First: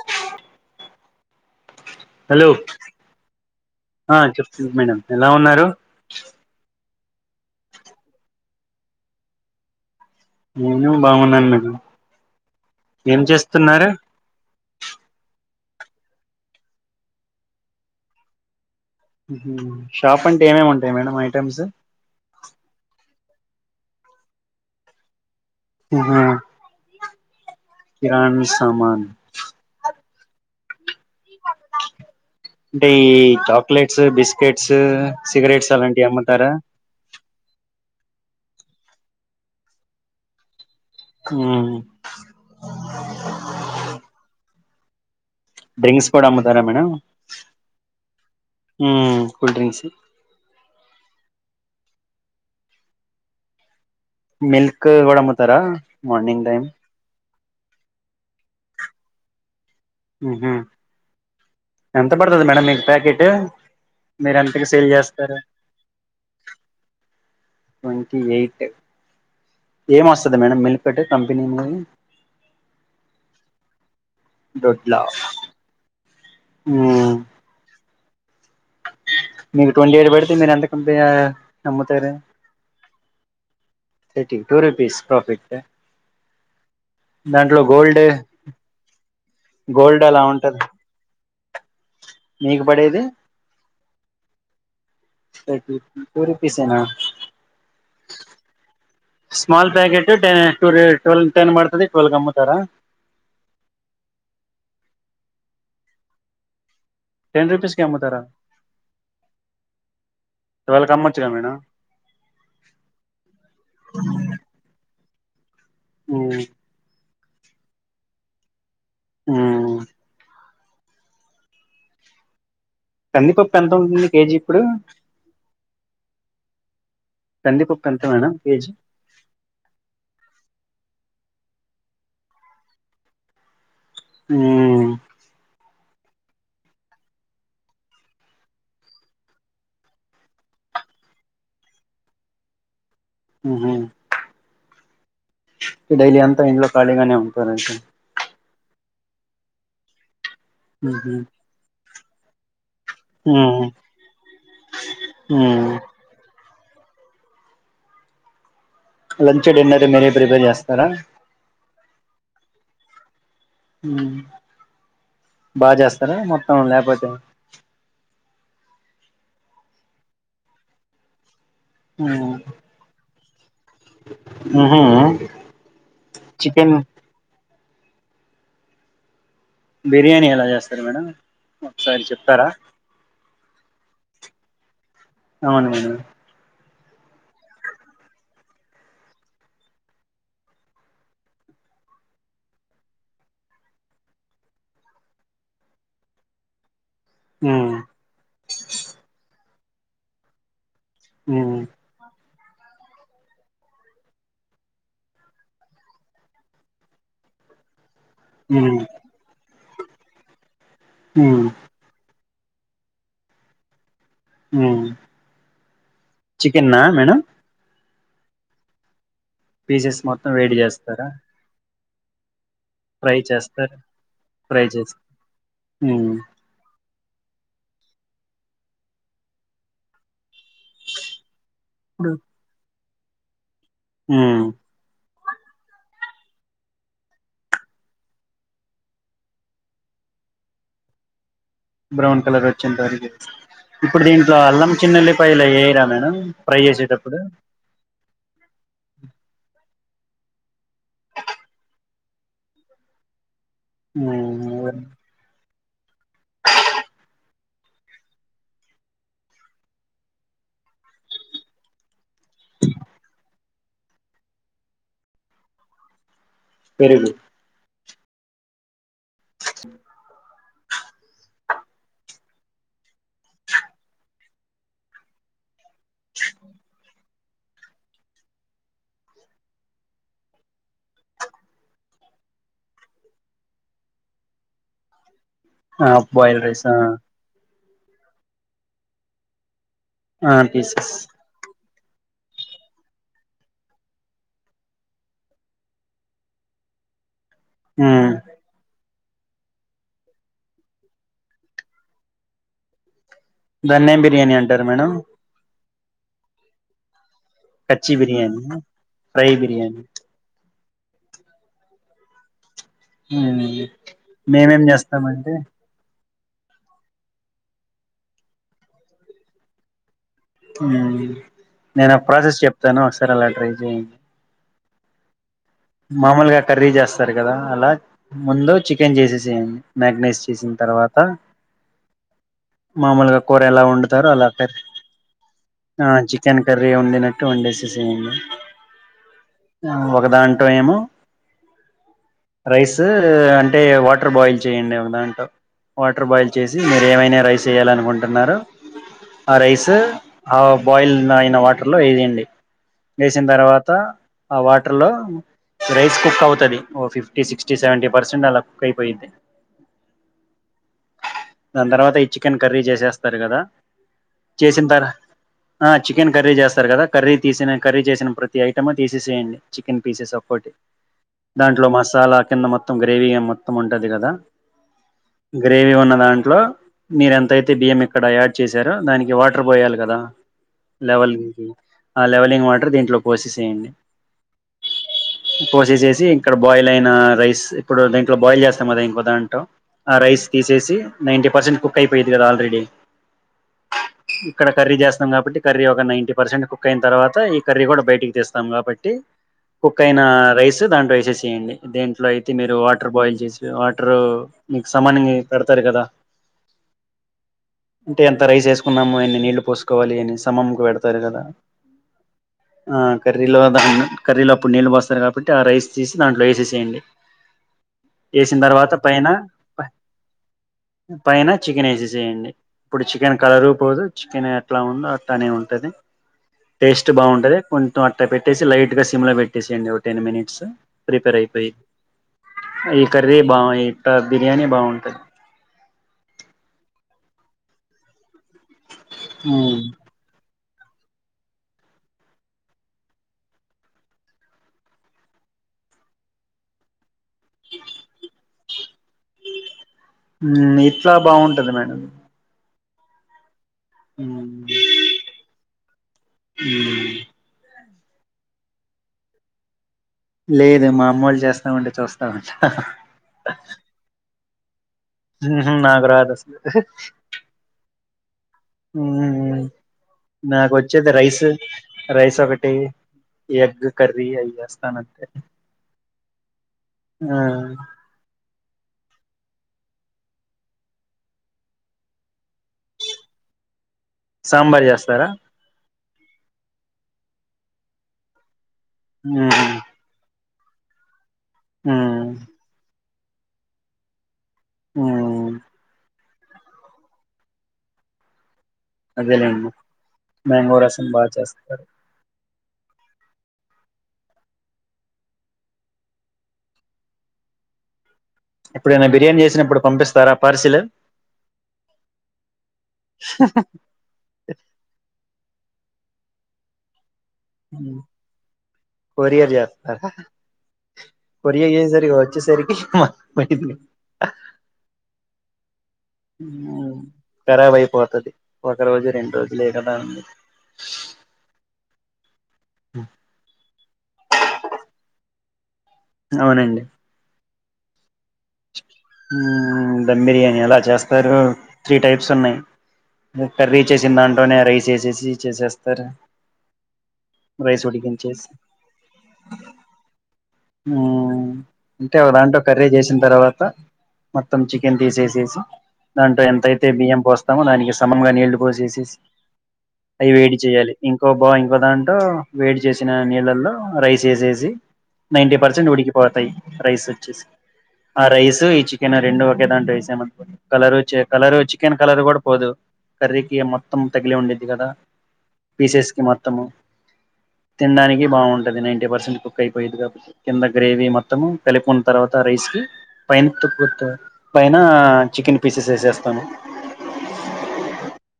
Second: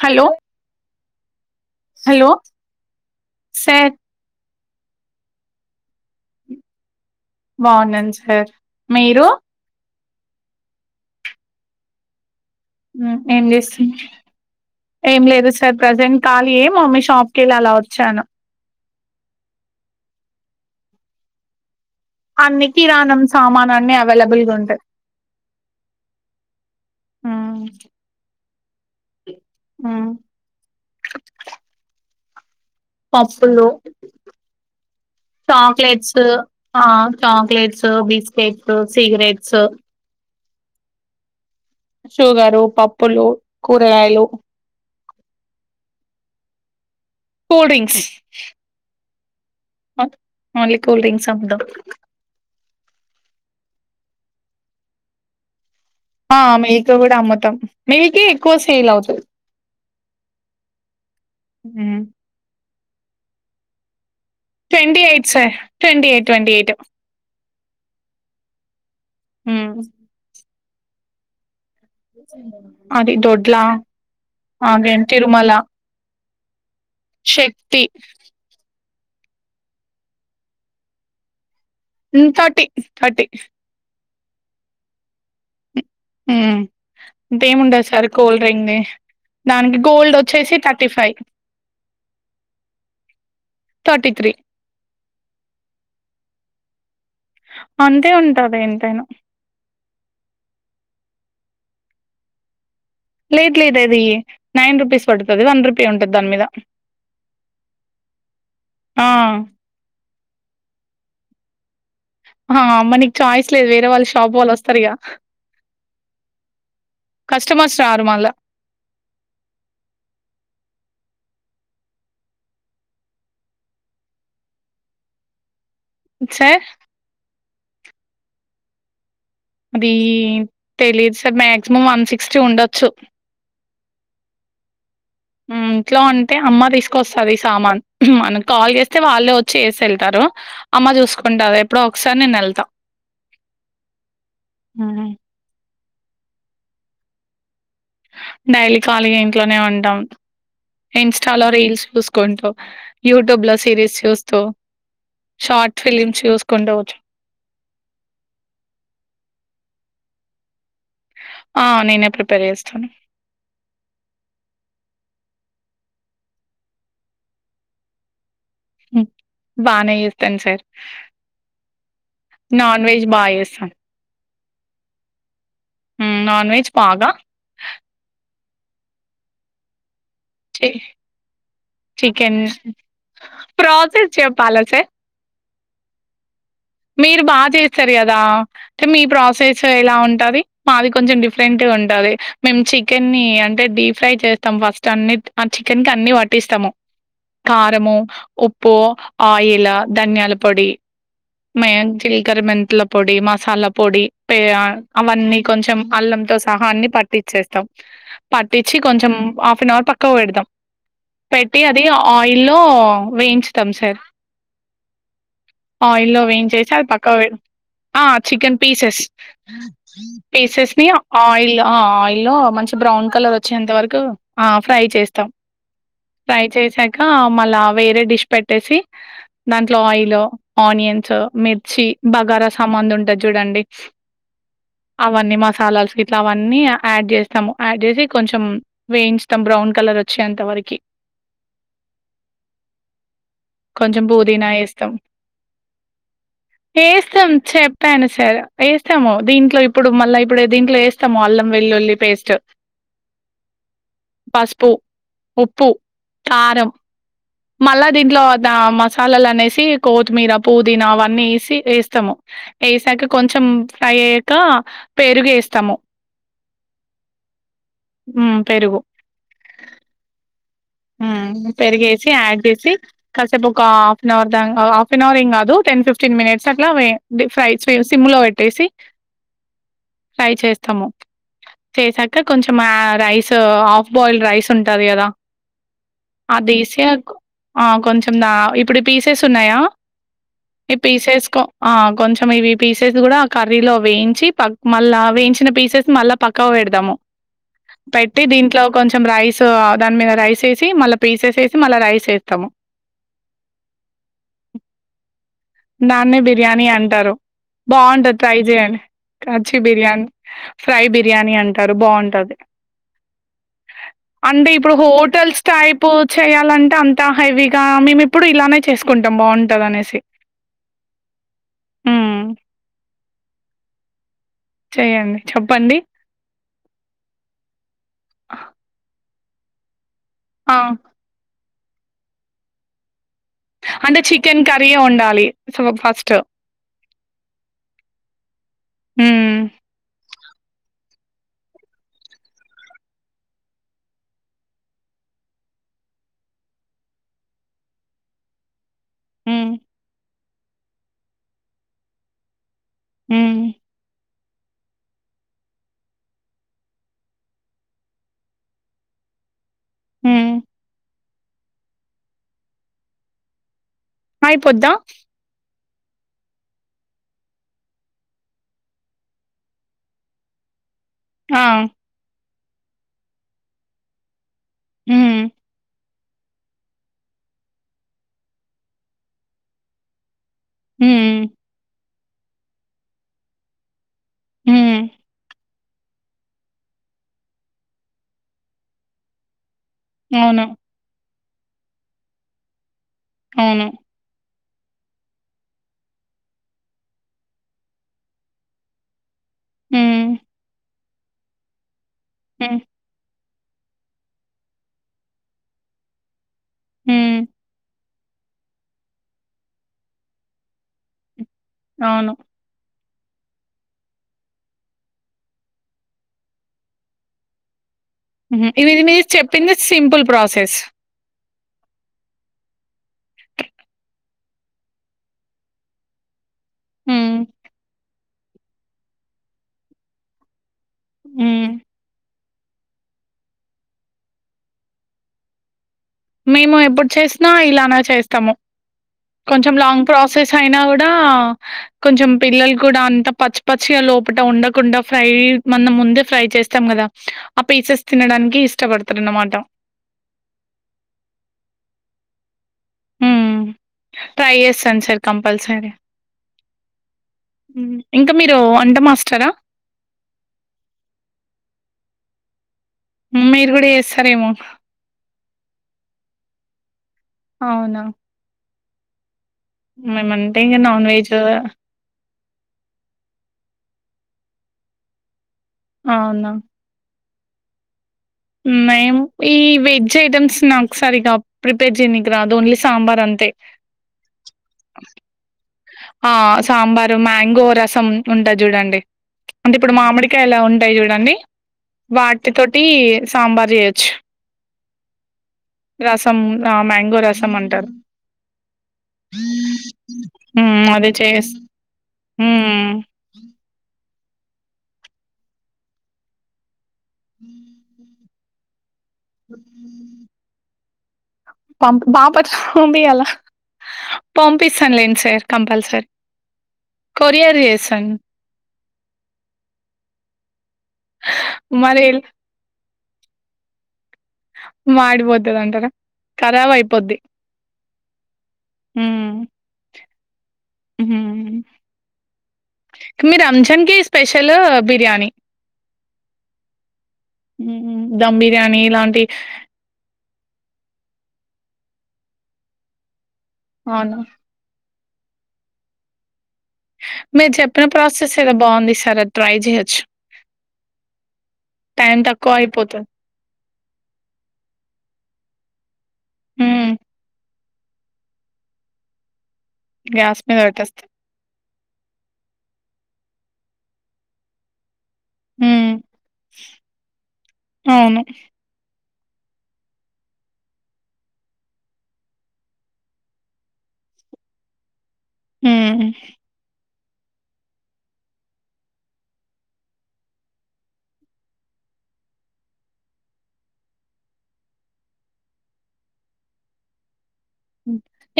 Hello hello sir [unintelligible] madam ఎలా ఉన్నారు బావున్నాన్ సార్ మీరు నేను బావున్నాను మేడం ఏం చేస్తం ఏం లేదు ర్ ప్రజెంట్ ఖాలి ఏ మమ్మీ షాప్కెళ్ళి అలా వచ్చాను ఊహూ షాప్ అంటే ఏమేమి ఉంటాయి మేడం ఐటెమ్స్ అన్ని కిరానం సామాన్ అన్నీ అవైలబుల్ గా ఉంటాయి అహీ హ్మ్ కిరాణం సామాన్ హ్మ్ అంటే ఈ పప్పులు చాక్లెట్స్ బిస్కెట్స్ సిగరెట్స్ అలాంటివి అమ్ముతారా ట్లు బిస్కెట్స్ సిగరెట్స్ షుగరు పప్పులు కూరగాయలు డ్రింక్స్ కూడా అమ్ముతారా madam cool drinks cool drinks bit only cool drink సండ మిల్క్ కూడా అమ్ముతారా ఆ మార్నింగ్ టైమ్ మిల్క్ కూడా అమ్ము [unintelligible] మిల్కే ఎక్కువ సేల్ అవుతది ఉహు ఎంత పడుతది మేడం మీక్ ప్యాకెట్ మీరు ఎంతకి సేల్ ట్వంటీ ఎయిట్ చేస్తారు sir twenty eight twenty eight twenty eight హ్మ్ ఏమొస్తది మేడం మిల్ ఒక్కటే కంపెనీది మరి అది దొడ్లా అవేం తిరుమల ఆ శక్తి మీకు ట్వంటీ ఎయిట్ పడితే మీరు ఎంతకీ [unintelligible] thirty thirty thirty two rupees profit కా ఆ అంతేముండదు సార్ కూల్ డ్రింక్ధీ దానికి గోల్డ్ అలా ఒచ్చేసి ఉంటది థర్టీ ఫైవ్ మీకు పడేది థర్టీ త్రీ టూ రూపీస్ ఏ నా అంతే ఉంటది ఎంతైనా స్మాల్ ప్యాకెట టెన్ టే ట్వెల్వ్ టెన్ పడుతది ట్వెల్వ్ కీ అమ్ముతారా లేద్ లేదు అదీ నైన్ రూపీస్ పడుతది వన్ రూపీ ఉంటది దాని మీద టెన్ రూపీస్ కి అమ్ముతారా ఆ ట్వెల్వ్ కీ అమ్మొచ్చు కదా మేడం ఆ అమ్మ నీకి ఛాయిస్ లేదు వేరే వాళ్ళ షాప్ వాళ్ళు వస్తారు ఇగ ఊ కస్టమర్స్ రారు మళ్ళ హ్మ కందిపప్పు ఎంత ఉంటుంది కేజీ ఇప్పుడూ సర్ కందిపప్పు ఎంత మేడం కేజీ అదీ తెలీదు సర్ మాక్సిమం వన్ సిక్స్టీ ఉండొచ్చు ఊ హ్మ్ ఇంట్లో ఉంటే అమ్మ తీసుకొస్తది సామాన్, మనం కాల్ చేస్తే వాళ్ళే వచ్చి ఏసి వెళ్తారు అమ్మ చూసుకుంటారు, ఎప్పుడో ఒకసారి నేను ఎళ్తా హ్మ హు మ్ డైలీ అంతా ఇంట్లో ఖాళీ గానే ఉంటార ఐతే డైలీ ఖాళీ గా ఇంట్లోనే ఉంటాం మ్హూ ఇన్స్టాలో రీల్స్స్ చూస్ కుంటు యూట్యూబ్ లో మ్మ్ సిరీస్ చూస్తూ మ్మ్ షార్ట్ ఫిలిమ్స్ చూస్ కుండవచ్చు లంచ్ డిన్నర్ మీరే ప్రిపేర్ చేస్ ఆ నేనే ప్రిపేర్ ట చేస్తాను మ్ బాగ చేస్తారా మొత్తం లేకపోతే బానే చేస్తాను సార్ నాన్ వెజ్ బాగ చే స మ్ హు మ్ నాన్ వెెజ్ పాగా బిర్యానీ ఎలా చి చేస్తారు మేడం ఒకసారి చికెన్ చెప్తారా ప్రాసెస్ చెప్పాల సార్ అవును మేడం మీరు బాగా చేస్తారు కదా, అంటే మీ ప్రాసెస్ ఎలా ఉంటుంది, మాది కొంచెం డిఫరెంట్గా ఉంటుంది మేము చికెన్ని అంటే డీప్ ఫ్రై చేస్తాము, ఫస్ట్ అన్ని ఆ చికెన్కి అన్ని పట్టిస్తాము. ఉమ్ కారమో ఉప్పు ఆయ లా ధన్యాల పొడి ఉమ్ మయంజలి కరిమెతుల పొడి, మసాలా పొడి, ప అవన్నీ కొంచెం అల్లంతో సహా అన్ని పట్టించేస్తాం ఉమ్ పటిచ్చి కొంచెం హఫ్ అన్ అవర్ పక్కకి పెడుతం ఉమ్ పెట్టి అది పైల్లో వేయించుతాం సార్ మ్ చేసా అది పక్క పె ఆ చికెన్ పీసెస్ పీసెస్ మొత్తం వేడి పీసెస్ని చేస్తారా ఆయిల్ ఆ ఆయిల్ లో మంచి బ్రౌన్ ఫ్రై కలర్ వచ్చ చేస్తారు వరకు ఫ్రై చేస్తాం ఉమ్ ఫై చే ఇకా మళ్ళా వేరే డిష్ పెట్టేసి దాంట్లో ఆయిల్ ఆనియ స్ మి చ్చి బగారా సామాం ఉ క్కడ్ చూడండి మ్మ్ అవన్నీ మసాలాస్ గిట్లావన్నీ యాడ్ చేస్తాము యాడ్ చేసి కొంచెం వేయించుతాం బ్రౌన్ కలర్ వచ్చేంతవరకు బ్రౌన్ కలర్ వచ్చేంతవరకే ఇప్పుడు కొంచెం దీంట్లో పుదీనా అల్లం వేస్తాం చిన్నఎల్లి పాయలు అయి ఎయ్యర వేస్తాం చెప్పాను సరే వేస్తాము దీంట్లో ఇప్ ఇప్పుడు మళ్ళా ఇప్పుడే దీంట్లో వేస్తాము అల్లం వెల్లుల్లి పేస్ట్ మ్మ్ [unintelligible] ప్పు కారం మళ్ళా దీంట్లో దా మసాలాలు అనేసి కోతిమీర పుదీనా అవన్నీ వేసి వేస్తాము వసాక కొంచెం ఫ్రై అయ్యాక పేరుగ వేస్తాము పెరుగు ఉ పెరుగు హ పెరిగేసి యాడ్ చేసి కాసేపు ఒక హాఫ్ అన్ అవర్ దా హాఫ్ అన్ అవర్ ఏం కాదు టెన్ ఫిఫ్టీన్ మినిట్స్ అట్లా ఫ్రై సిమ్లో పెట్టేసి ఫ్రై చేస్తాము చేసాక కొంచెం రైస్ హాఫ్ బాయిల్డ్ రైస్ ఉంటుంది కదా ఆ బయిల్ రైస్ అదేసి ఆ కొంచెం దా ఇప్పుడు పీసెస్ ఉన్నాయా ఆ ఈ తీసెస్ పీసెస్ కొ ఆ కొంచెం ఇవి పీసెస్ కూడా కర్రీలో వేయించి ప మళ్ళా వేయించిన పీసెస్ మళ్ళా పక్కవ పెడదాము ఉమ్ పెట్టి దీంట్లో కొంచెం రైస్ దాని మీద రైస్ మ మస్తా ధన్యాయం బిర్యానీ అంటారు మేడం దన్నే బిర్యానీ అంటారు కచ్చి బాగుంటది ట్రై బిర్యానీ చేయడి కాచి బిర్యానీ ఫ్రై బిర్యానీ అంటారు బాగుంటుంది మేమేం ఇప్పుడు చేస్తామంటే హోటల్స్ టైపు చేయాలంటే అంత హెవీగా మేము ఇప్పుడు ఇలానే చేసుకుంటాం బాగుంటుంది అనేసి నేను ఆ ప్రాసెస్ చెప్తాను తరాల ట్రై చేయండి చెయడి మామూలుగా కర్రీ చేస్తారు కదా అలా ముందు చికెన్ చేసే జం మ్యాగ్నైజ్ చేసిన ఆ! తర్వాత మామలుగా కూర ఎలా అంటే వడుతారో అలా చికెన్ కర్రీయే వండాలి సో ఆ ఫస్ట్. చికెన్ కర్రీ వండినట్టు వండేసయండి హ్మ్ ఒకదా ఏమో రైస్ అంటే వాటర్ బాయిల్ చేయండి ఒకదాంట వాటర్ బాయిల్ చేసి మీరు ఏమైనా రైస్ వయ్యాల అనుకుంటున్నారు ఆ హ్మ్ రైస్ బాయిల్ అయిన వాటర్ లో ఇదిడి వేసిన హ్మ్ తర్వాత ఆ వాటర్ లో రైస్ కుక్ అవుతుంది ఓ ఫిఫ్టీ సిక్స్టీ సెవెంటీ పర్సెంట్ అలా కుక్ అయిపోయింది హ దాని తర్వాత ఈ చికెన్ కర్రీ చేసేస్తారు కదా ఆ చేసిన అయిపోద్దా తర్ ఆ చికెన్ క్రీ చేస్తారు కదా కర్రీ తీసిన కర్రీ చేసిన ప్రతి ఐటమ్ తీసేసేయయండి చికెన్ పీసెస్ పోటీ ఆ! దాంట్లో మసాలా కింద మొత్తం గ్రేవీ మొత్తం ఉంటది కదా హ్మ్. గ్రేవి ఉన్నదా దంట్లో మీరు ఎంత అయితే బియ్యం ఇక్కడ యాడ్ చేసారో దానికి వాటర్ పోయాలి కదా లెవల్ హ్మ్. గి ఆ లెవెలింగ్ వాటర్ దీంట్లో పోసేసేయండి మ్మ్ పోసేసేసి ఇక్కడ బాయిల్ అయిన రైస్ ఇప్పుడు దీంట్లో బాయిల్ చేస్తాం కదా ఇంకో దాంట్లో ఆ రైస్ అవును. తీసేసి నైంటీ పర్సెంట్ కుక్ అయిపోయిద్ది కదా ఆల్రెడీ అవును ఇక్కడ కర్రీ చేస్తాం కాబట్టి కర్రీ ఒక నైన్టీ పర్సెంట్ కుక్ అయిన తర్వాత ఈ కర్రీ కూడా బయటికి తీస్తాం కాబట్టి కుక్ క్ అయినా హ్మ్. రైస్ దాంట్లో వేసేసేయండి దేన్ అట్ల్ అయితే మీరు హ్మ్. వాటర్ బాయిల్ చేసి ఆటరు మీకు సమానంగా పెడతారు కదా మ్మ్ అంటే ఎంత రైస్ వేసుకున్నాము అన్ని నీళ్ళలు పోసుకోవాలి అని సమమ్కు పెడతారు కదా అవును ఆ కర్రీలో దా కర్రీలో ఇప్పుడు నీళ్ళు పోస్తారు కాబట్టి ఆ రైస్ తీసి దాంట్లో వేసేసేయండి వేసిన తర్వాత ఇది మీరు పైన చెప్పింది సింపుల్ ప్రాసెస్ పైన చికెన్ వేసేసేయండి ఇప్పుడు చికెన్ కలరు పోదు చికెన్ అట్లా ఉందో అట్లానే ఉంటది టేస్ట్ హ్మ్. బాగుంటది కొంచ్ అట్టా పెట్టేసి లైట్గా సిమ్ లో పెట్ ట్ సేయండి ఓ టెన్ మినిట్స్ ప్రిపేర్ అయిపోయి హ్మ్. ఈ కర్రీ బా ఇట్ట బిర్యానీ బాగుంటది మేము ఎప్పుడు చేసినా ఇలానే చేస్ ము కొంచెం ఉమ్ లాంగ్ ప్రాసెస్ చైనా కూడా కొంచెం పిల్లలు కూడా అంత పచ్చి పచ్చిగా లోపల ఉండకుండా ఫ్రై మన ముందే ఫ్రై చేస్తాం కదా ఆ పీసెస్ తినడానికి ఇష్టపడతారు అన్నమాట అట్లా బాగుంటది మేడం హ్మ్. ఉమ్ ట్రై చేస్తాను సార్ కంపల్సరీ ఉమ్ ఇంకా మీరు వంట మాస్టారా లేదు మా అమ్మ వాళ్ళు చేస్తామంటే చూస్తాంట మీరు కూడా చేస్తారేమో ఆ హ్మ్ హు నాకు రాదు అస్సలు అవునా మ్మ్ హ్మ్ మేమంటే ఇంగ నాన్ నాకొచ్చేది వెజ్ రైస్ రైస్ ఒకటి ఎగ్ కర్రీ అయ్య స్తాను అంతే అవునా ఆ మేము ఈ వెజ్ ఐటమ్స్ నాకు సరిగా ప్రిపేర్ చేయనికి రాదు ఓన్లీ సాంబార్ అంతే సాంబార్ చేస్తారా ఆ సాంబారు మ్యాంగో రసం ఉన్ ఉంటది చూడండి టే ఉమ్ అంటే ఇప్పుడు మామిడి ఇంకా ఎలా ఉంటాయి చూడండి ఉమ్ వాటి తోటి సాంబార్ చేయొచ్చు ఆ రసం ఆ మ్యాంగో రసం అంటారు అదేలేండి మ్యాంగో రసం బాగా చేస్తార మ్మ్ ఎప్పుడైనా బిర్యాని చేసినప్పుడు పంపిస్తారా పార్సిల్ పంప్ బాపట్ల పంపియాల పంపిస్తానులేండి సార్ కంపల్సరి కొరియర్ చేస్తారా కొరియర్ అయ్యి మరి వచ్చే సరికి మాడిపోతదంటారా? ఖరాబ్ [unintelligible] అయిపోద్ది. కరాబ్ అయిపోతది ఒక రోజు రెండు రోజులే కదా ఉంది మ్మ్ హు మీ రంజాన్ కి స్పెషల్ బిర్యానీ అవునండి మ్మ్ దమ్ బిర్యానీ ఇలాంటి హ్మ్ ధమ్ బిర్యానీ అలా చేస్తా తరు త్రీ టైప్స్ ఉన్నాయి ము కర్రీ చేేసిన అవునా! దాంట్లోనే రైస్ వేసేసి జీ చేసేస్తారా మీరు రైస్ చెప్పిన ప్రాసెస్ ఉడికించేసి ఏదో బావుంది ఈసారి అది ట్రై చేయొచ్చు. మ్మ్ అంటే టైం ఒక తక్కువ దాంట్లో కర్రీ అయిపోతది. చేసిన తర్వాత మొత్తం చికెన్ తీసేసేసి దాంతో ఎంతయితే హ్మ్. బియ్యం పోస్తంది. దానికి సమంగా నీళ్లు పోసేసి అవి గ్యాస్ వేడి మీద చేయాలి పెట్టేస్తే. ఇంకో బాయ్ ఒక దాంట్లో వేడి చేసిన నీళ్ళల్లో రైస్ వేసేసి, నైన్టీ పర్సెంట్ హ్మ్. ఉడికిపోతాయి. రైస్ వచ్చేసి అవును. ఆ రైస్ చికెన్ రెండు ఒకేదాంటో వేసా మనుకో, కలరు కలరు చికెన్ కలర్ కూడా పోదు. కర్రీకి మొత్తం తగిలి ఉండేది కదా. హ్మ్. పీసెస్ హ్మ్. కి మొత్తము తినడానికి బాగుంటది. నైన్టీ పర్సెంట్ కుక్ అయిపోయది, కాబట్టి కింద గ్రేవీ మొత్తం కలుపుకున్న తర్వాత రైస్ కి పైన పైన చికెన్ పీసెస్ వేసేస్తాను.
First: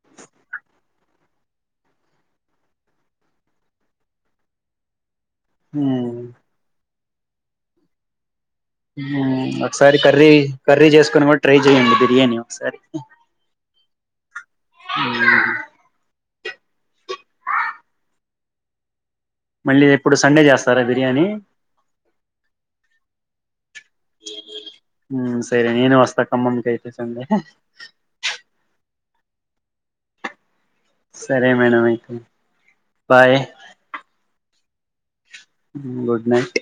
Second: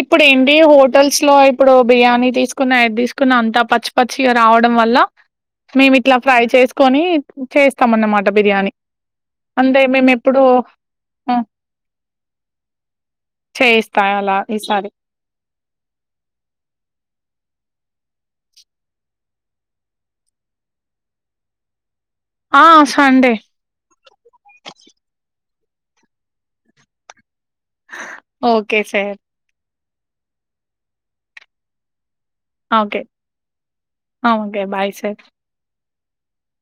ఇప్పుడు ఏంటి హోటల్స్ లో ఇప్పుడు బిర్యానీ తీసుకున్న ఏది తీసుకున్న అంతా పచ్చి పచ్చిగా రావడం వల్ల. మేము ఇట్లా ఫ్రై చేసుకోని చేస్తామన్నమాట బిర్యానీ. అంటే ఒకసారి కర్రీ మేమెప్పుడూ కర్రీ చేసుకున్న ఆ! వాల్లు ట్రై చేయండి బిర్యానీ ఒకసారి. కాగల ఈ సారి మళ్ళీ ఎప్పుడు సండే చేస్తారా బిర్యానీ. ఆ సండే సరే నేను వస్తా ఖమ్మం కి అయితే సండే ఓకే సార్ సరే మేడం అయితే okay bye okay okay bye sir good night